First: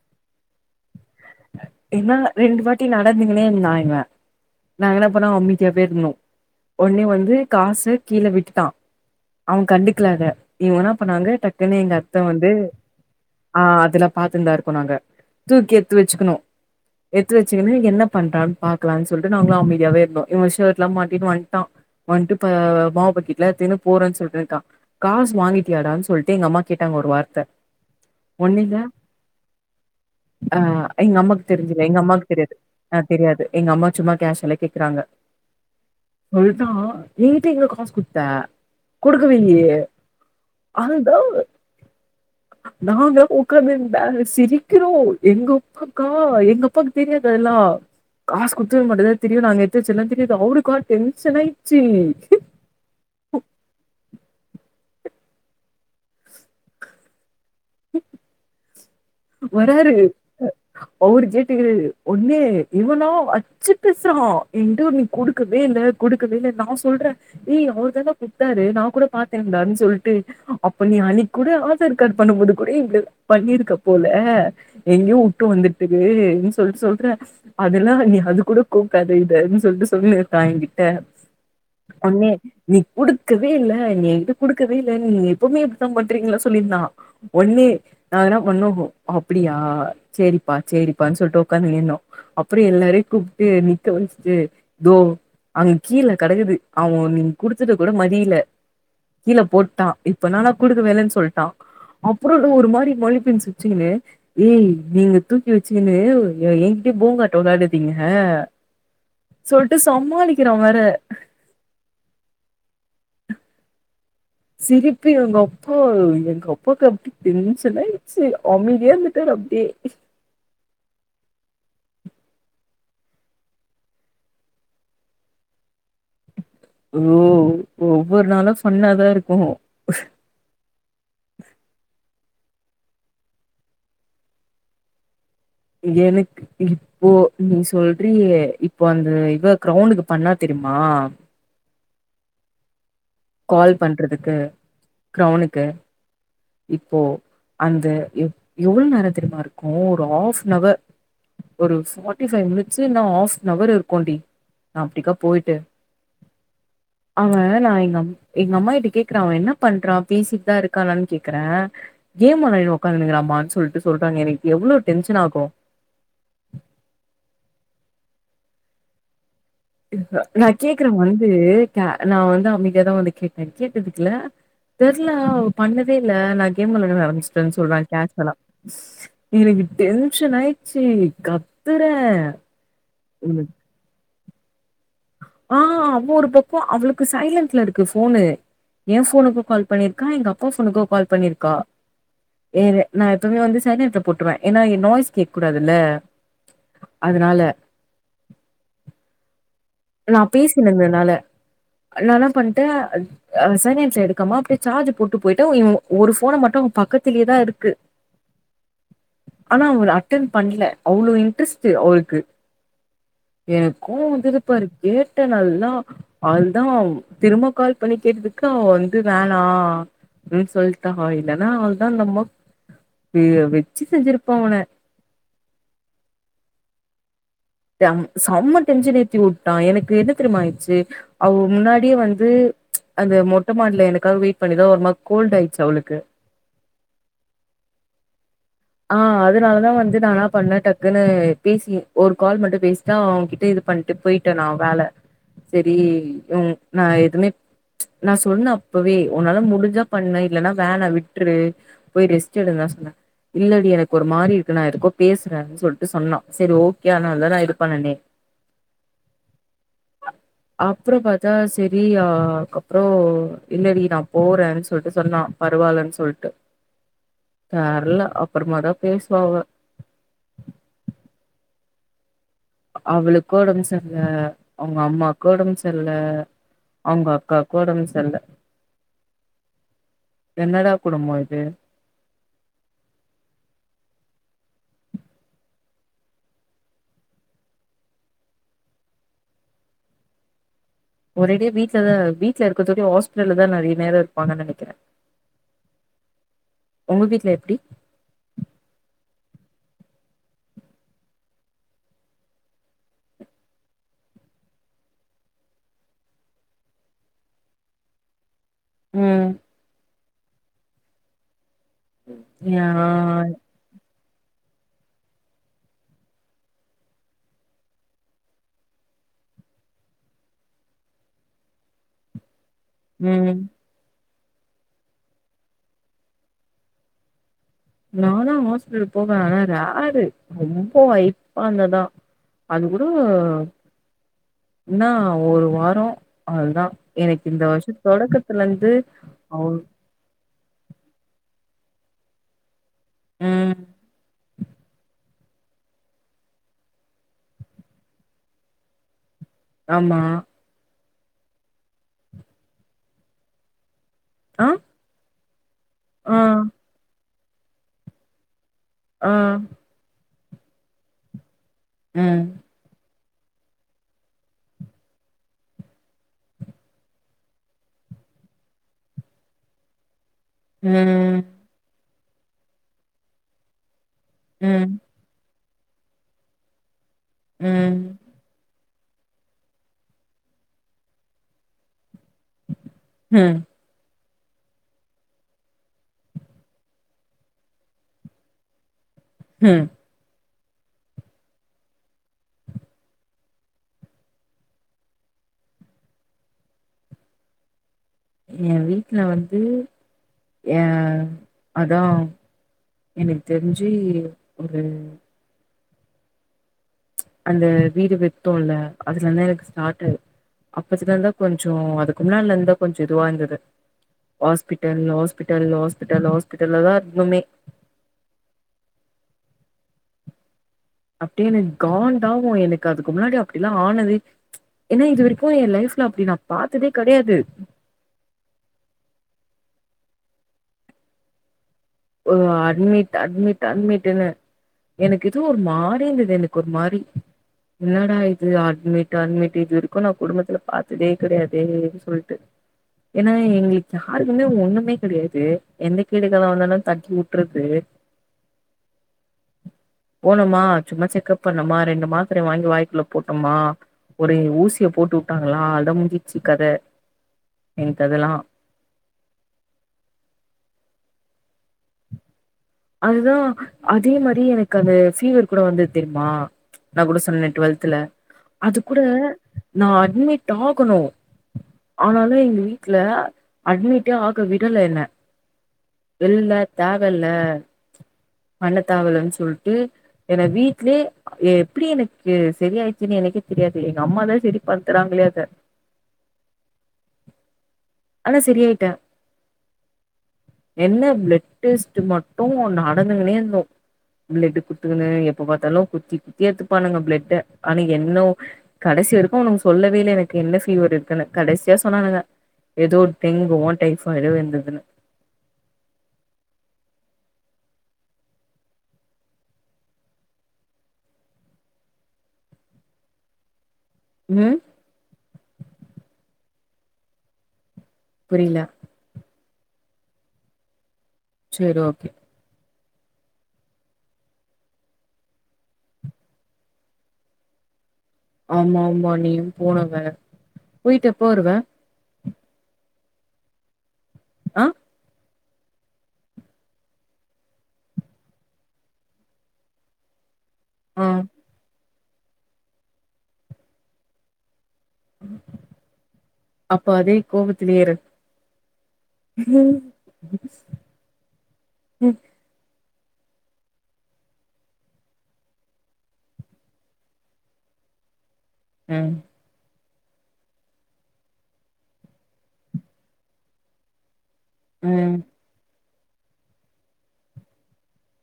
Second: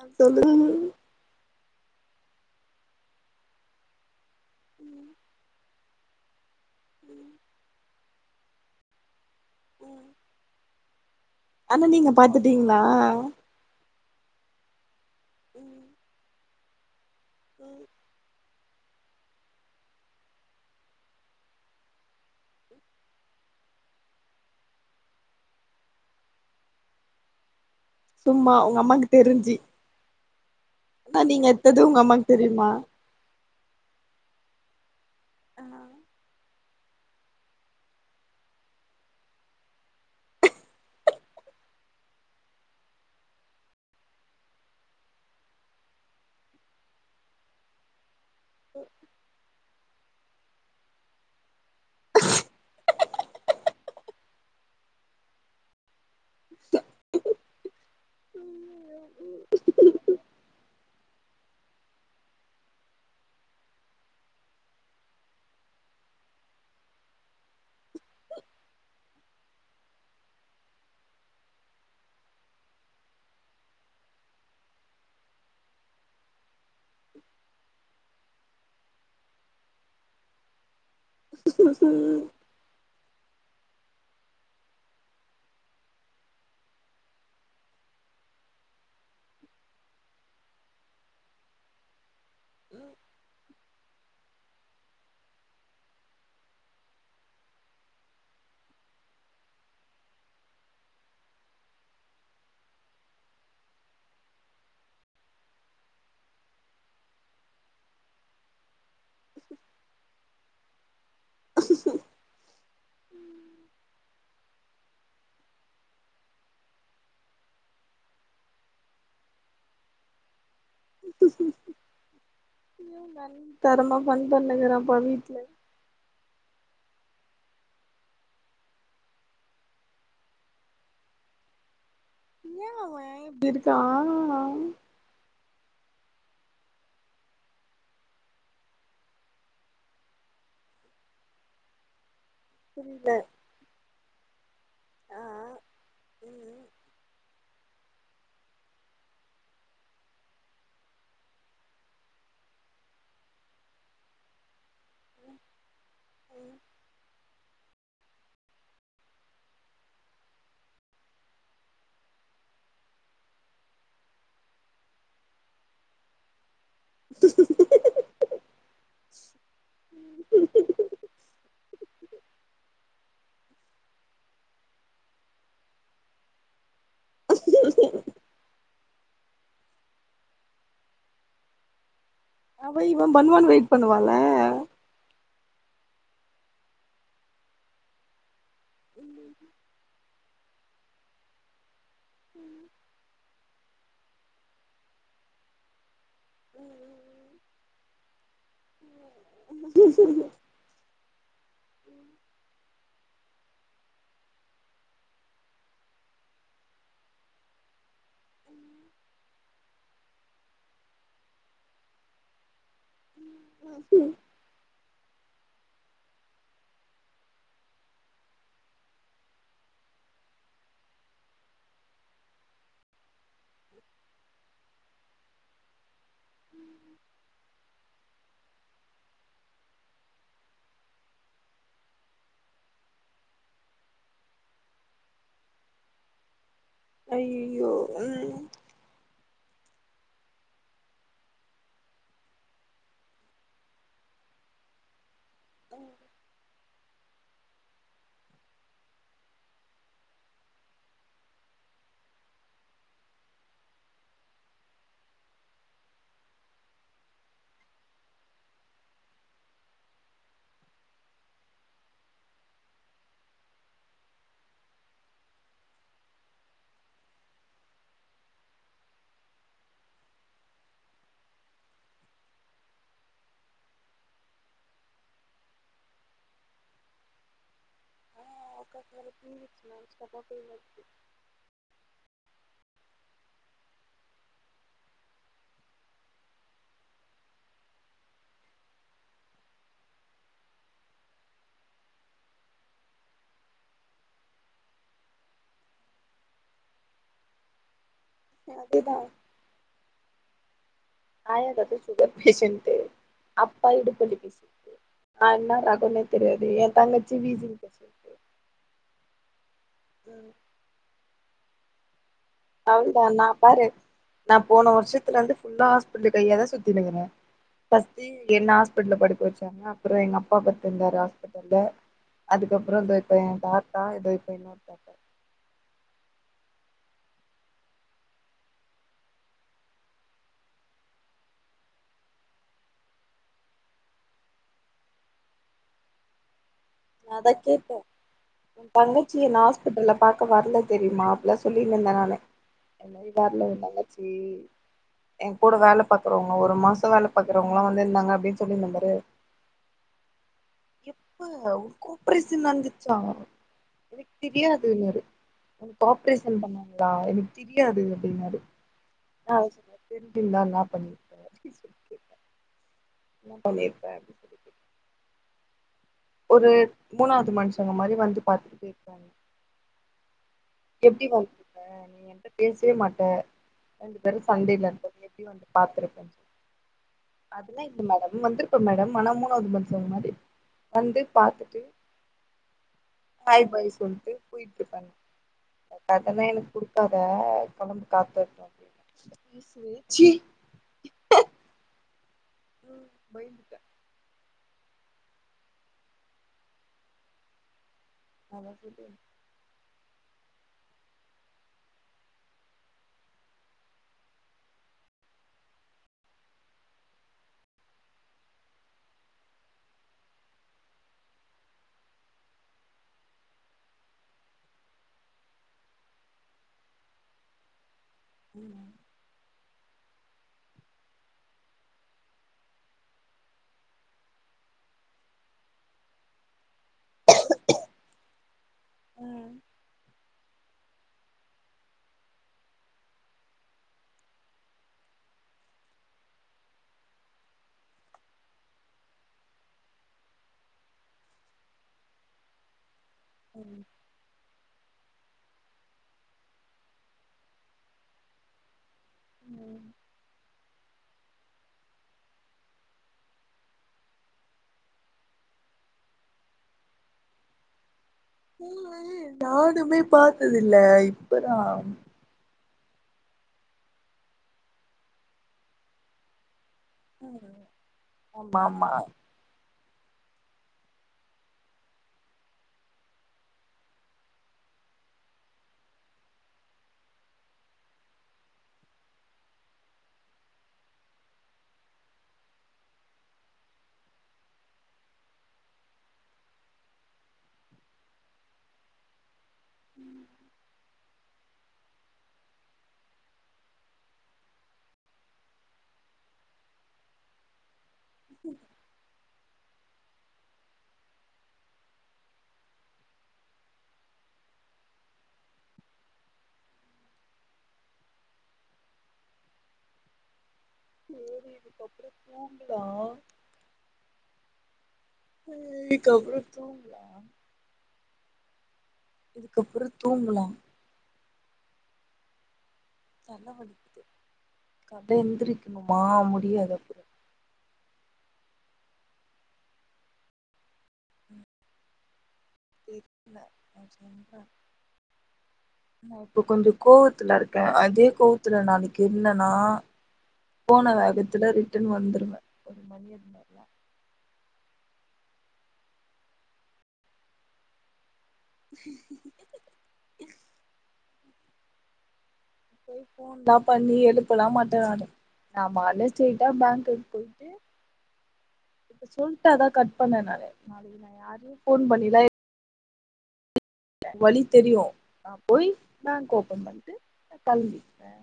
அ சொல்லுங்க மேம் இல்ல ரெண்டுவாட்டி நடந்துக்னே இருந்தா இவ நாங்க என்ன பண்ணோ அமைதியாவே இருந்தோ ஒடனே வந்து காசு கீழே விட்டுட்டா அவ கண்டுக்குல அத இவன என்ன பண்ணாங்க டக்குன்னு ஆனா எங்க நீங்க அத்த வந்து பாத்துட்டீங்களா ஆ அதுல்லா பாத்ருந்தார் போனாங்க தூக்கி எத்து வெச்சுக்குணு எத்து வச்சுகுணு என்ன பண்றான்னு பாக் லான் சொல்ட்டு நாங்களு அமைதியாவே இருந்தோ இவ ஷர்ட்லா மாட்டின்னு வந்ட்டா வந்ட்டு ப மாவு பக்கிட்லா எத்துனு போறேன் சொல்ட்டுருக்கா காசு வாங்கிட்டியாடான் சொல்ட்டு எங்க அம்மா கேட்டாங்க ஒரு வார்த்த சும்மா உங்க ஒன்னில்ல அம்மாக்கு தெரிஞ்ஜி ஆ எங்க அம்மாக்கு தெரிஞ்சுல எங்க அம்மாக்கு தெரியாது தெரியுமா ஆ தெரியாது எங்க அம்மா சும்மா கேஷ்யுலா கேக்குறாங்க ஆ அவ்ளதா எங்கிட்ட எங்க காசு குத்தே கொடுக்கவே இல்லியே அதுதா நா தா உக்காந்து இருந்தே சிரி க்கிறோ எங்க அப்பாக்கா எங்க அப்பாக்கு தெரியாது எல்லா காசு குடுத்தது மட்டு தா தெரியு நாங்க எத்து வெச்சதுலா தெரியாது அவருக்கா டென்ஷன் ஆயிட்ச்சு உஹ வராரு அவரு ஜேட்டுக்கு நின்னு ஒன்னு இவனா அச்சு பேச்றா எங்கிட்ட நீ குடுக்கவே இல்ல குடுக்கவே இல்ல நா சொல்றே ஏ அவர் தாடா குட்த்தாரு நா கூட பாத்தேடான்னு சொல்ட்டு அப்ப நீ அணைக்கு கூட ஆதார் கார்டு பண்ணும் போது கூட இப்டிதா பண்ணியிருக்க போல எங்கயு வுட்டு வந்துட்டுன்னு சொல்ட்டு சொல்றே அதெல்லா நீ அது கூட கூப்டாத இதன்னு சொல்ட்டு சொல்லினுருக்கா என்கிட்ட ஒன்னே நீ குடுக்கவே இல்ல நீ எங்கிட்ட குடுக்கவே இல்ல நீங்க எப்பவுமே இப்டித்தா பண்றீங்களா சொல்லிருந்தா ஒன்னே நா என்ன ஒண்ணு அப்டியா செரிப்பா செரிப்பானு சொல்ட்டுஒக்காந்துகினோம் அப்றம் எல்லாரையு வந்து நிக்க வச்சுட்டு தோ அங்க கீழ கெடக்குது அவன் நீங்க குடுத்தத கூட மதியில கீழ போட்டா இப்ப என்னானா குடுக்க வே இல்லன்னு சொல்லிட்டா அப்றம் ஒரு மாரி மழு பி சிச்சுகுன்னு ஏய் நீங்க தூக்கி வச்சீகுன்னு என்கிட்டயே போங்காட்டோ வெளாடாதிங்க சொல்ட்டு சமாளிக்கிறா வேற சிரிப்பு எங்க அப்பா எங்க அப்பாவுக்கு அப்டி டென்சனாயுருச்சு அமைதியாரு ட்டாரு அப்டியே தரமா பன்ட்டுகிறப்பா வீட்ல ஓ ஒவ்வொரு நாளு ஃபண்ணா தா இருக்கு ஏ அவே இப்டிருக்கா எனக்கு இப்போ நீ சொல்றியே இப்போ அந்த இவ கிரௌனுக்கு பண்ணா தெரிமா புரில கால் பண்றதுக்கு ஆ கிரௌனுக்கு ம் இப்போ அந்த எவ்ளோ நேரோ தெரிமா இருக்கு ஒரு ஹாஃப் நவர் ஒரு ஃபார்ட்டி ஃபைவ் மினிட்ஸு இல்லன்னா ஹாஃப் நவர் இருக்குடி நா அப்டிக்கா போய்ட்டு ம் அவ நா எங்க எங்க அம்மாகிட்ட கேக்குற அவ என்ன பண்றா பேசிட்டுதா இருக்கானான்னு கேக்குற கேம் வெளயாடினு உக்காந்துன்கிறாம்மா சொல்டு சொல்றங்க எனக்கு எவ்ளோ டென்சனாகு நா கேக்குற வந்து நா வந்து அவனு தா வந்து கேட்டேன் கேட்டதுக்குல தெரில அவ பண்ணவே இல்ல நா கேம் வெளாட ஆரம்பிச்சுட்டேன்னு சொல்றா கேஷுவலா எனக்கு டென்சனாயிடுச்சு கத்துறே அவ இவ பன்னுவான்னு வெயிட் பண்ணுவான்ல ஆ அவ ஒரு பக்கோ அவளுக்கு சைலன்ட்ல இருக்கு போனு என் ம் போனுக்கு கால் பண்ணிரு கா எங்க அப்பா ஃபோனுக்கு கால் பண்ணிருக்கா ஏ நா எப்பவுமே வந்து சைலண்டுல போட்ருவ ஏன்னா நாய்ஸ் கேக்க கூடாதுல்ல அதனால நா பேசின்னு இருந்தனால நா என்னா பண்ணிட்டே அ சைலண்டுல எடுக்காம அப்டியே சார்ஜ் போட்டு போயிட்டு இவ ஒரு போனை மட்டும் பக்கத்திலயே தா இருக்கு ஆனா அவர் அட்டன் பண்ல அவ்ளவு இன்ட்ரெஸ்ட் அவருக்கு எனக்கு ம் ம் கோவம் வந்தது பாரு கேட்டே நல்லா அதுதா திரும்ப கால் பண்ணி கேட்டதுக்கு தா அவ வந்து வேணா அப்டினு சொல்லிட்டா இல்லன்னா அவள்தா அந்த அம்மா வெச்சு செஞ்சிருப்பா உன்ன செம்ம டென்சன் ஏத்தி விட்டான் எனக்கு என்ன தெரியுமா ஆயிடுச்சு அவ முன்னாடியே வந்து அந்த மொட்டை மாடில எனக்காக வெயிட் பண்ணிதா ஒரு மாற் கோல்ட் ஆயிச்சு அவளுக்கு ஐய்யய்யோ ம் ஆ அதுனால தான் வந்து நா என்னா பண்ணேன் டக்குன்னு பேசின் ஒரு கால் மட்டும் பேசி தா அவங்ககிட்ட இது பண்ட்டு போயிட்டேன் நான் வேலை செரி உ நா எதுமே நா சொன்னே அப்பவே உன்னால முடிஞ்சா பண்ணு இல்லன்னா வேணா விட்ரு போய் ரெஸ்ட் எடுங்கனு சொன்னே இல்லடி எனக்கு ஒரு மாறி இருக்கு நா எதுக்கோ பேசுறேன்னு சொல்ட்டு சொன்னா சரி ஓகே அதுனால தா நா இது பண்ணுனே அ அப்றோம் பாத்தா செரி அ அதுக்கப்றோ இல்லடி நா போறேன்னு சொல்ட்டு சொன்னா பரவால்லன்னு சொல்ட்டு தெர்ல அப்பறமா தா பேசுவா அவ அவளுக்கு ஒடம்பு செர்ல அவுங்க அம்மாக்கு ஒடம்பு செர்ல அவுங்க அக்காக்கு ஒடம்பு செ அ அவ அக்காக்கு வேற பீரியட்ஸ் மேம் சப்போட்டே இல்ல அதுக்கு சும்மாய்த்தே ஒரே அடியா வீட்ல தா வீட்ல இருக்குறது தோடியு ஹாஸ்பிட்டல்ல தா நெறைய நேரோ இருப்பாங்கன்னு நெனைக்குறே உங்க வீட்ல எப்டி நா அதேதா ஆயாவந்து சுகர் பேசன்ட்டு அப்பா இடுப்புவலி பேசன்ட்டு நா என்னா ரகோன்னே தெரியாது ஏ தங்கச்சி வீசிங் பேசன்ட் ம் ம் யா அவ்ளோதா நா பாரு நா போன வருஷத்துல இருந்து ஃபுல்லா ஹாஸ்பிட்டல் கையாதா சுத்தின்னுயிருக்கே ஃபர்ஸ்ட்டு என்ன ஹாஸ்பிட்டல்ல படுக்க வச்சாங்க அப்பறோ எங்க அப்பா படுத்துருந்தாரு ஹாஸ்பிட்டல்ல அதுக்கப்பறோ இதோ இப்ப ஏ ம் தாத்தா இதோ இப்ப இன்னொரு தாத்தா நானு ஹாஸ்பிட்டல் போவே ஆனா ரேரு ரொம்ப வய்ப்பாயிருந்தா தா அது கூட இன்னா ஒரு வாரோ அவ்ளதா நா எனக்கு அதா இந்த கேட்டே வருஷ தொடக்கத்துல உன் இருந்து தங்கச்சிய நா அவ ஹாஸ்பிட்டல்ல பாக்க வர்ல தெரியுமா அப்புல்லா சொல்லின்னு இருந்த நானு எல்லய் வர்ல ஓ ம் தங்கச்சி ஏ கூட வேல பாக்குறவங்க ஒரு மாசோ வேல பாக்குறவங்கல்லா வந்து இருந்தாங்க அப்டின் சொல்லி இருந்தே பாரு ஆமா எப்ப உ கோப்ரேசன் நடந்துச்சா எனக்கு ஆ தெரியாதுன்னாரு அதுக்கு ஆ ஆப்ரேஷன் பண்ணாங் ளா எனக்கு தெரியாது அப்டின்னாரு ஆ நா அவசியோ தெரிஞ்சுருந்தா என்னாப் பண்ணுவீங்க ஏதாச்சு பேசுவாரு ம் [unintelligible] ஒரு மூணாவது மனுஷங்க மாறி வந்து பாத்துட்டு போயிருக்காரு எப்டி ம் வந்துருப்ப நீ என்ட்ட பேசவே மாட்ட ரெண்டு பேரும் சண்டைல ம் இருக்கோமே ப்படியு வந்து பாத்துருப்பேன்னு சொன் அதெல்லா ம் இல்ல மேடம் வந்துருப்பே மேடம் ஆனா மூனாவது மனுசங்க மாறி வந்து பாத்துட்டு ம் ஹாய் ஃபாய் சொல்ட்டு போயிட்டு பண்ணு அதெல்லா எனக்கு குடுக்காத கெளம்பு காத்து வர்ட்டும் அப்டின் என்ன ம் சொல்லுது சி ம் பய்ந்துட்டே அதா ஏ சொல்றே வீட்ல வந்து ஏ அதா எனக்கு தெரிஞ்சி ஒரு அந்த வீடு வித்தோல்ல அதுல இருந்து எனக்கு ஸ்டார்ட் ஆயி அப்பத்துல இருந்துதா கொஞ்சோ அதுக்கு முன்னாடியில இருந்தா கொஞ்ச இதுவா இருந்தது ஹாஸ்பிட்டல் ஹாஸ்பிட்டல் ஹாஸ்பிட்டல் ஹாஸ்பிட்டல்லதா இருந்தோமே ம் அப்டியே எனக் காண்டாவும் எனக்கு அதுக்கு முன்னாடி அப்டிலா ஆனது ஏனா இது வரைக்கு என் லைஃப்ல அப்டி நா பாத்ததே கெடையாது ஒரு அட்மிட் அட்மிட் அட்மிட்ன்னு எனக்கு எதோ ஒரு மாரி இருந்தது எனக்கு ஒரு மாரி என்னடா இது அட்மிட் அட்மிட் இது வரைக்கு நான் குடும்பத்துல பாத்ததே கடையாதே சொல்ட்டு ஏன்னா ம் எங்களுக்கு யாருக்குமே ஒண்ணுமே கிடையாது எந்த கேடு காலோ வந்தாலு தட்டி வுட்டுறது போனோமா சும்மா செக்கப் பண்ணோமா ரெண்டு மாத்திரய வாங்கி வாய்க்குள்ள போட்டோமா ஒரே ஊசிய போட்டு வுட்டாங்களா அடா முடிஞ்ச்சி கத எனக் அதெல்லா நானுமே பாத்ததில்ல இப்பதா அதுதா அதே மாரி எனக்கு அந்த ஃபீவர் கூட வந்தது தெரிமா நா கூட சொன்னேனே ம் டுவெல்துல ஆமா அது ஆமா கூட நா அட்மிட் ஆகணு ஆனாலு எங்க வீட்ல அட்மிட்டே ஆக விடல என்ன இல்ல தேவல்ல பண்ண தேவல்லன்னு சொல்ட்டு என்ன வீட்லே எப்டி எனக்கு செரி ஆய்ச்சுன்னு எனக்கே தெரியாது எங்க அம்மாதா செரி படுத்துறாங்களே அத ஆனா செரியாயிட்டே என்ன பிளட் டெஸ்ட் மட்டு நடந்துங்குனே இருந்தோ பிளட் குத்துக்குணு எப்ப பாத்தாலு குத்தி குத்தி எத்துப்பானுங்க பிளட்ட ஆனா என்னோ கடைசி வரைக்கோ ஒன்னு சொல்லவே இல்ல எனக்கு என்ன ஃபீவர் இருக்குன்னு கடைசியா சொன்னானுங்க ஏதோ டெங்குவோ டைஃபாய்டோ இந்துதுன்னு சேரி இதுக்கப்பற தூங்கலா ம் இதுக்கப்பறோ தூங்கலா புரில இதுக்கப்பறோ தூங்கல சேரி ஓகே தல வலிக்குது கால்ல எந்திரிக்கணுமா முடியாது அப்பறோ ஆமா ஆமா நீயு போனவ போயிட்டு எப்ப வருவே தெரில நான் சொல்றே ஆ நா இப்ப கொஞ்ச கோவத்துல இருக்கே அதே கோவத்துல நாளைக்கு இருந்தேன்னா போன ஆ வேகத்துல ரிட்டன் வந்துருவே ஒரு மய்யட்னே அப்ப அதே கோவத்திலே இரு [unintelligible] ம் போய் போன்லா பண்ணி எழுப்பலா மாட்டே நானு ஆமா நானே ஸ்ட்ரைட்டா பேங்குக்கு போயிட்டு இப்ப சொல்ட்டு அதா கட் பண்ணே நானு நாளைக்கு நா யாரையு போன் பண்ணிலா வழி தெரியு ம் நா போய் பேங்க் ஓப்பன் பண்ட்டு நா கெளம்பிடுவே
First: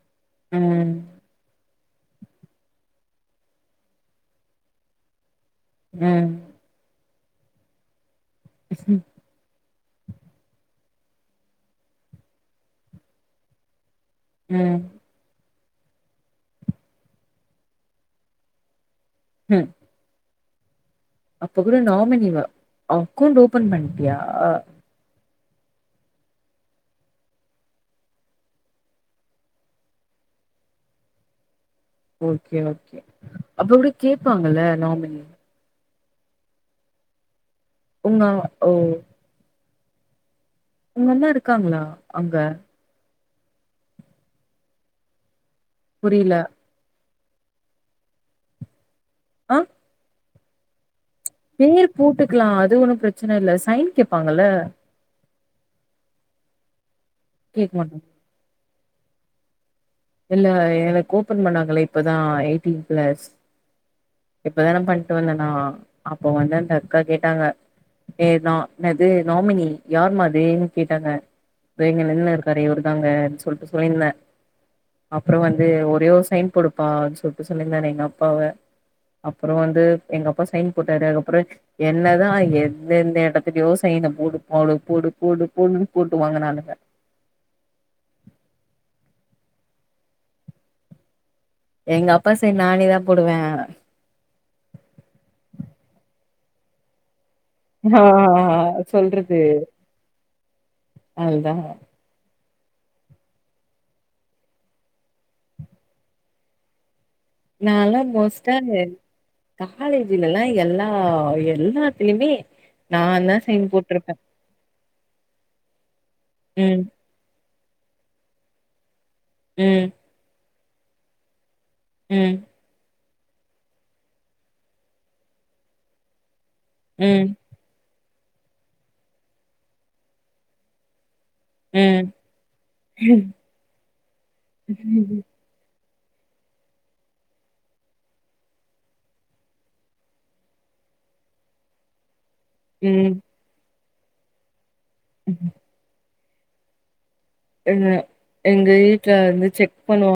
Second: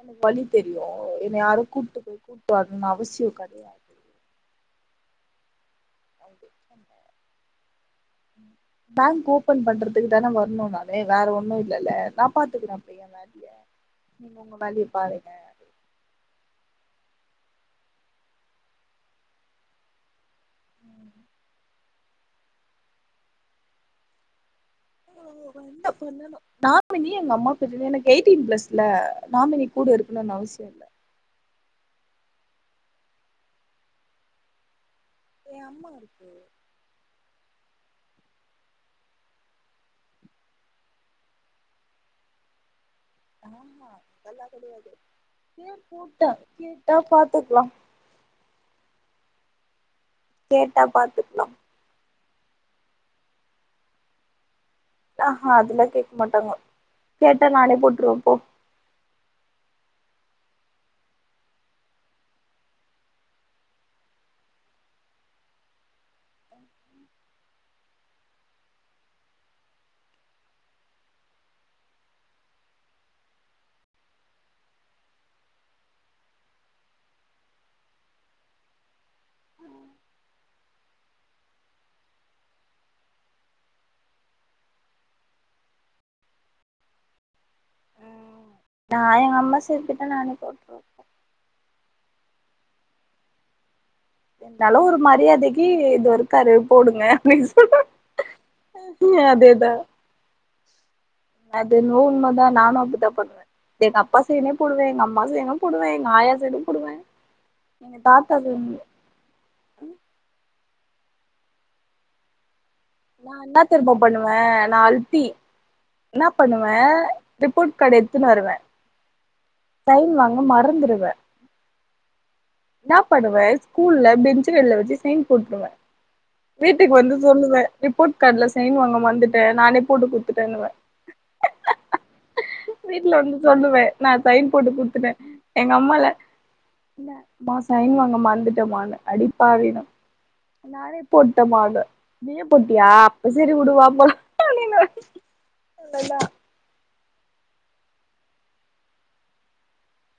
எனக்கு வழி தெரியு ம் என்ன யாரு கூட்டு போய் கூட்டு வரனுன்னு அவசியோ கெடையாது ம் பேங்க் ஓபன் பண்றது அத்துக்கு தானே வரணு நானு வேற ஒண்ணு இல்லலே நா பாத்துக்கிறே அப்ப எ வேலய நீங்க ஒங்க ம் வேலைய பாரு ம் ம் அப்ப கூட நாமினி இவ அக்கௌண்ட் ஓப்பன் பண்ட்டியா ஒன்னா போனம் [unintelligible] எங்க அம்மாவா கூட்டிட்டு எனக்கு எயிட்டீன் பிளஸ்ல நாமினி கூட இருக்கணுனு அவசிய இல்ல ஓகே ஓகே அப்ப கூட கேப்பாங்கல்ல நாமினி எ அம்மா இருக்காங்க உங்கா ஓ உங்க அம்மா இருக்காங்ளா அங்க ஆமா நல்லா கெடையாது இங்கயு கூட்டோ புரியல கேட்டா பாத்துக்லா அ கேட்டா பாத்துக்லா எம் பேரு போட்டுக்கலா அது ஒன்னு பிரச்சன இல்ல சைன் கேப்பாங்கல்ல ஆஹா அதெல்லா கேக்க மாட்டாங்க கேட்டா கேக்க நானே மாட்டாங்க போட்ருவே போ இல்ல எனக்கு ஓப்பன் பண்ணாங்களே இப்பதா எயிட்டீன் பிளஸ் இப்பதானே பண்ட்டு வந்தே நா அப்ப வந்து அந்த அக்கா கேட்டாங்க ஏனா இன்னது நாமினி யார்மா அதுன்னு கேட்டாங்க வேங்க வெள்ல இருக்காரு இவரு தாங்கனு சொல்ட்டு சொல்லிருந்தே அப்றோ வந்து ஒரே ஒரு சைன் போடுப்பா அப்டின் சொல்ட்டு சொல்லிருந்தாரு எங்க அப்பாவ அப்பற வந்து எங்க அப்பா சைன் போட்டாரு அதுக்கப்பற என்னதா எந்தெந்த எடத்துலயோ சைன போடு போடு போடு போடு போடுன்னு போட்டு வாங்குனானுங்க நா எங்க அம்மா சைன் கேட்டா நானே போட்ருவே எங்க அப்பா சைன் நானே தா போடுவே இருந்தாலு ஒரு மரியாதைக்கு இதோ இருக்காரு போடுங்க அப்டின் சொ ஆ அ அ சொல்றது அதுதா அது என்னவோ உண்மதா நானு அப்டிதா பண்ணுவே எங்க அப்பா சைனு போடுவே எங்க அம்மா சைனு போடுவே எங்க ஆயா சைனு போடுவே எங்க நாலா தாத்தா மோஸ்டா சைடு எங்க காலேஜுலலா எல்லா எல்லாத்துலயுமே நாந்தா சைன் போட்ருப்பே ஆ நா அள்ட்டி என்னா பண்ணுவே ம் ரிப்போர்ட் கார்டு எட்த்துன்னு வருவே ம் சைன் வாங்க மறந்துருவே ம் இன்னா பண்ணுவே ஸ்கூல்ல பெஞ்சு வெள்ல வச்சு சைன் போட்ருவே வீட்டுக்கு வந்து ம் சொல்லுவே ரிப்போர்ட் கார்டுல சைன் வாங்க மறந்துட்டே நானே போட்டு குட்த்துட்டேன்னுவே ம் வீட்டு்ல வந்து சொல்லுவே நா சைன் போட்டு குட்த்துட்டே ம் எங்க அம்மால அம்மா சைன் வாங்க மறந்துட்டமானே அடிப்பாவினு நானே போட்ட மா அத நீயே போட்டியா ம் அப்ப செரி விடு வா போலா அப்டின்வாங் உண்மைதா எங்க எங்க வீட்ல வந்து செக் பண்ணுவா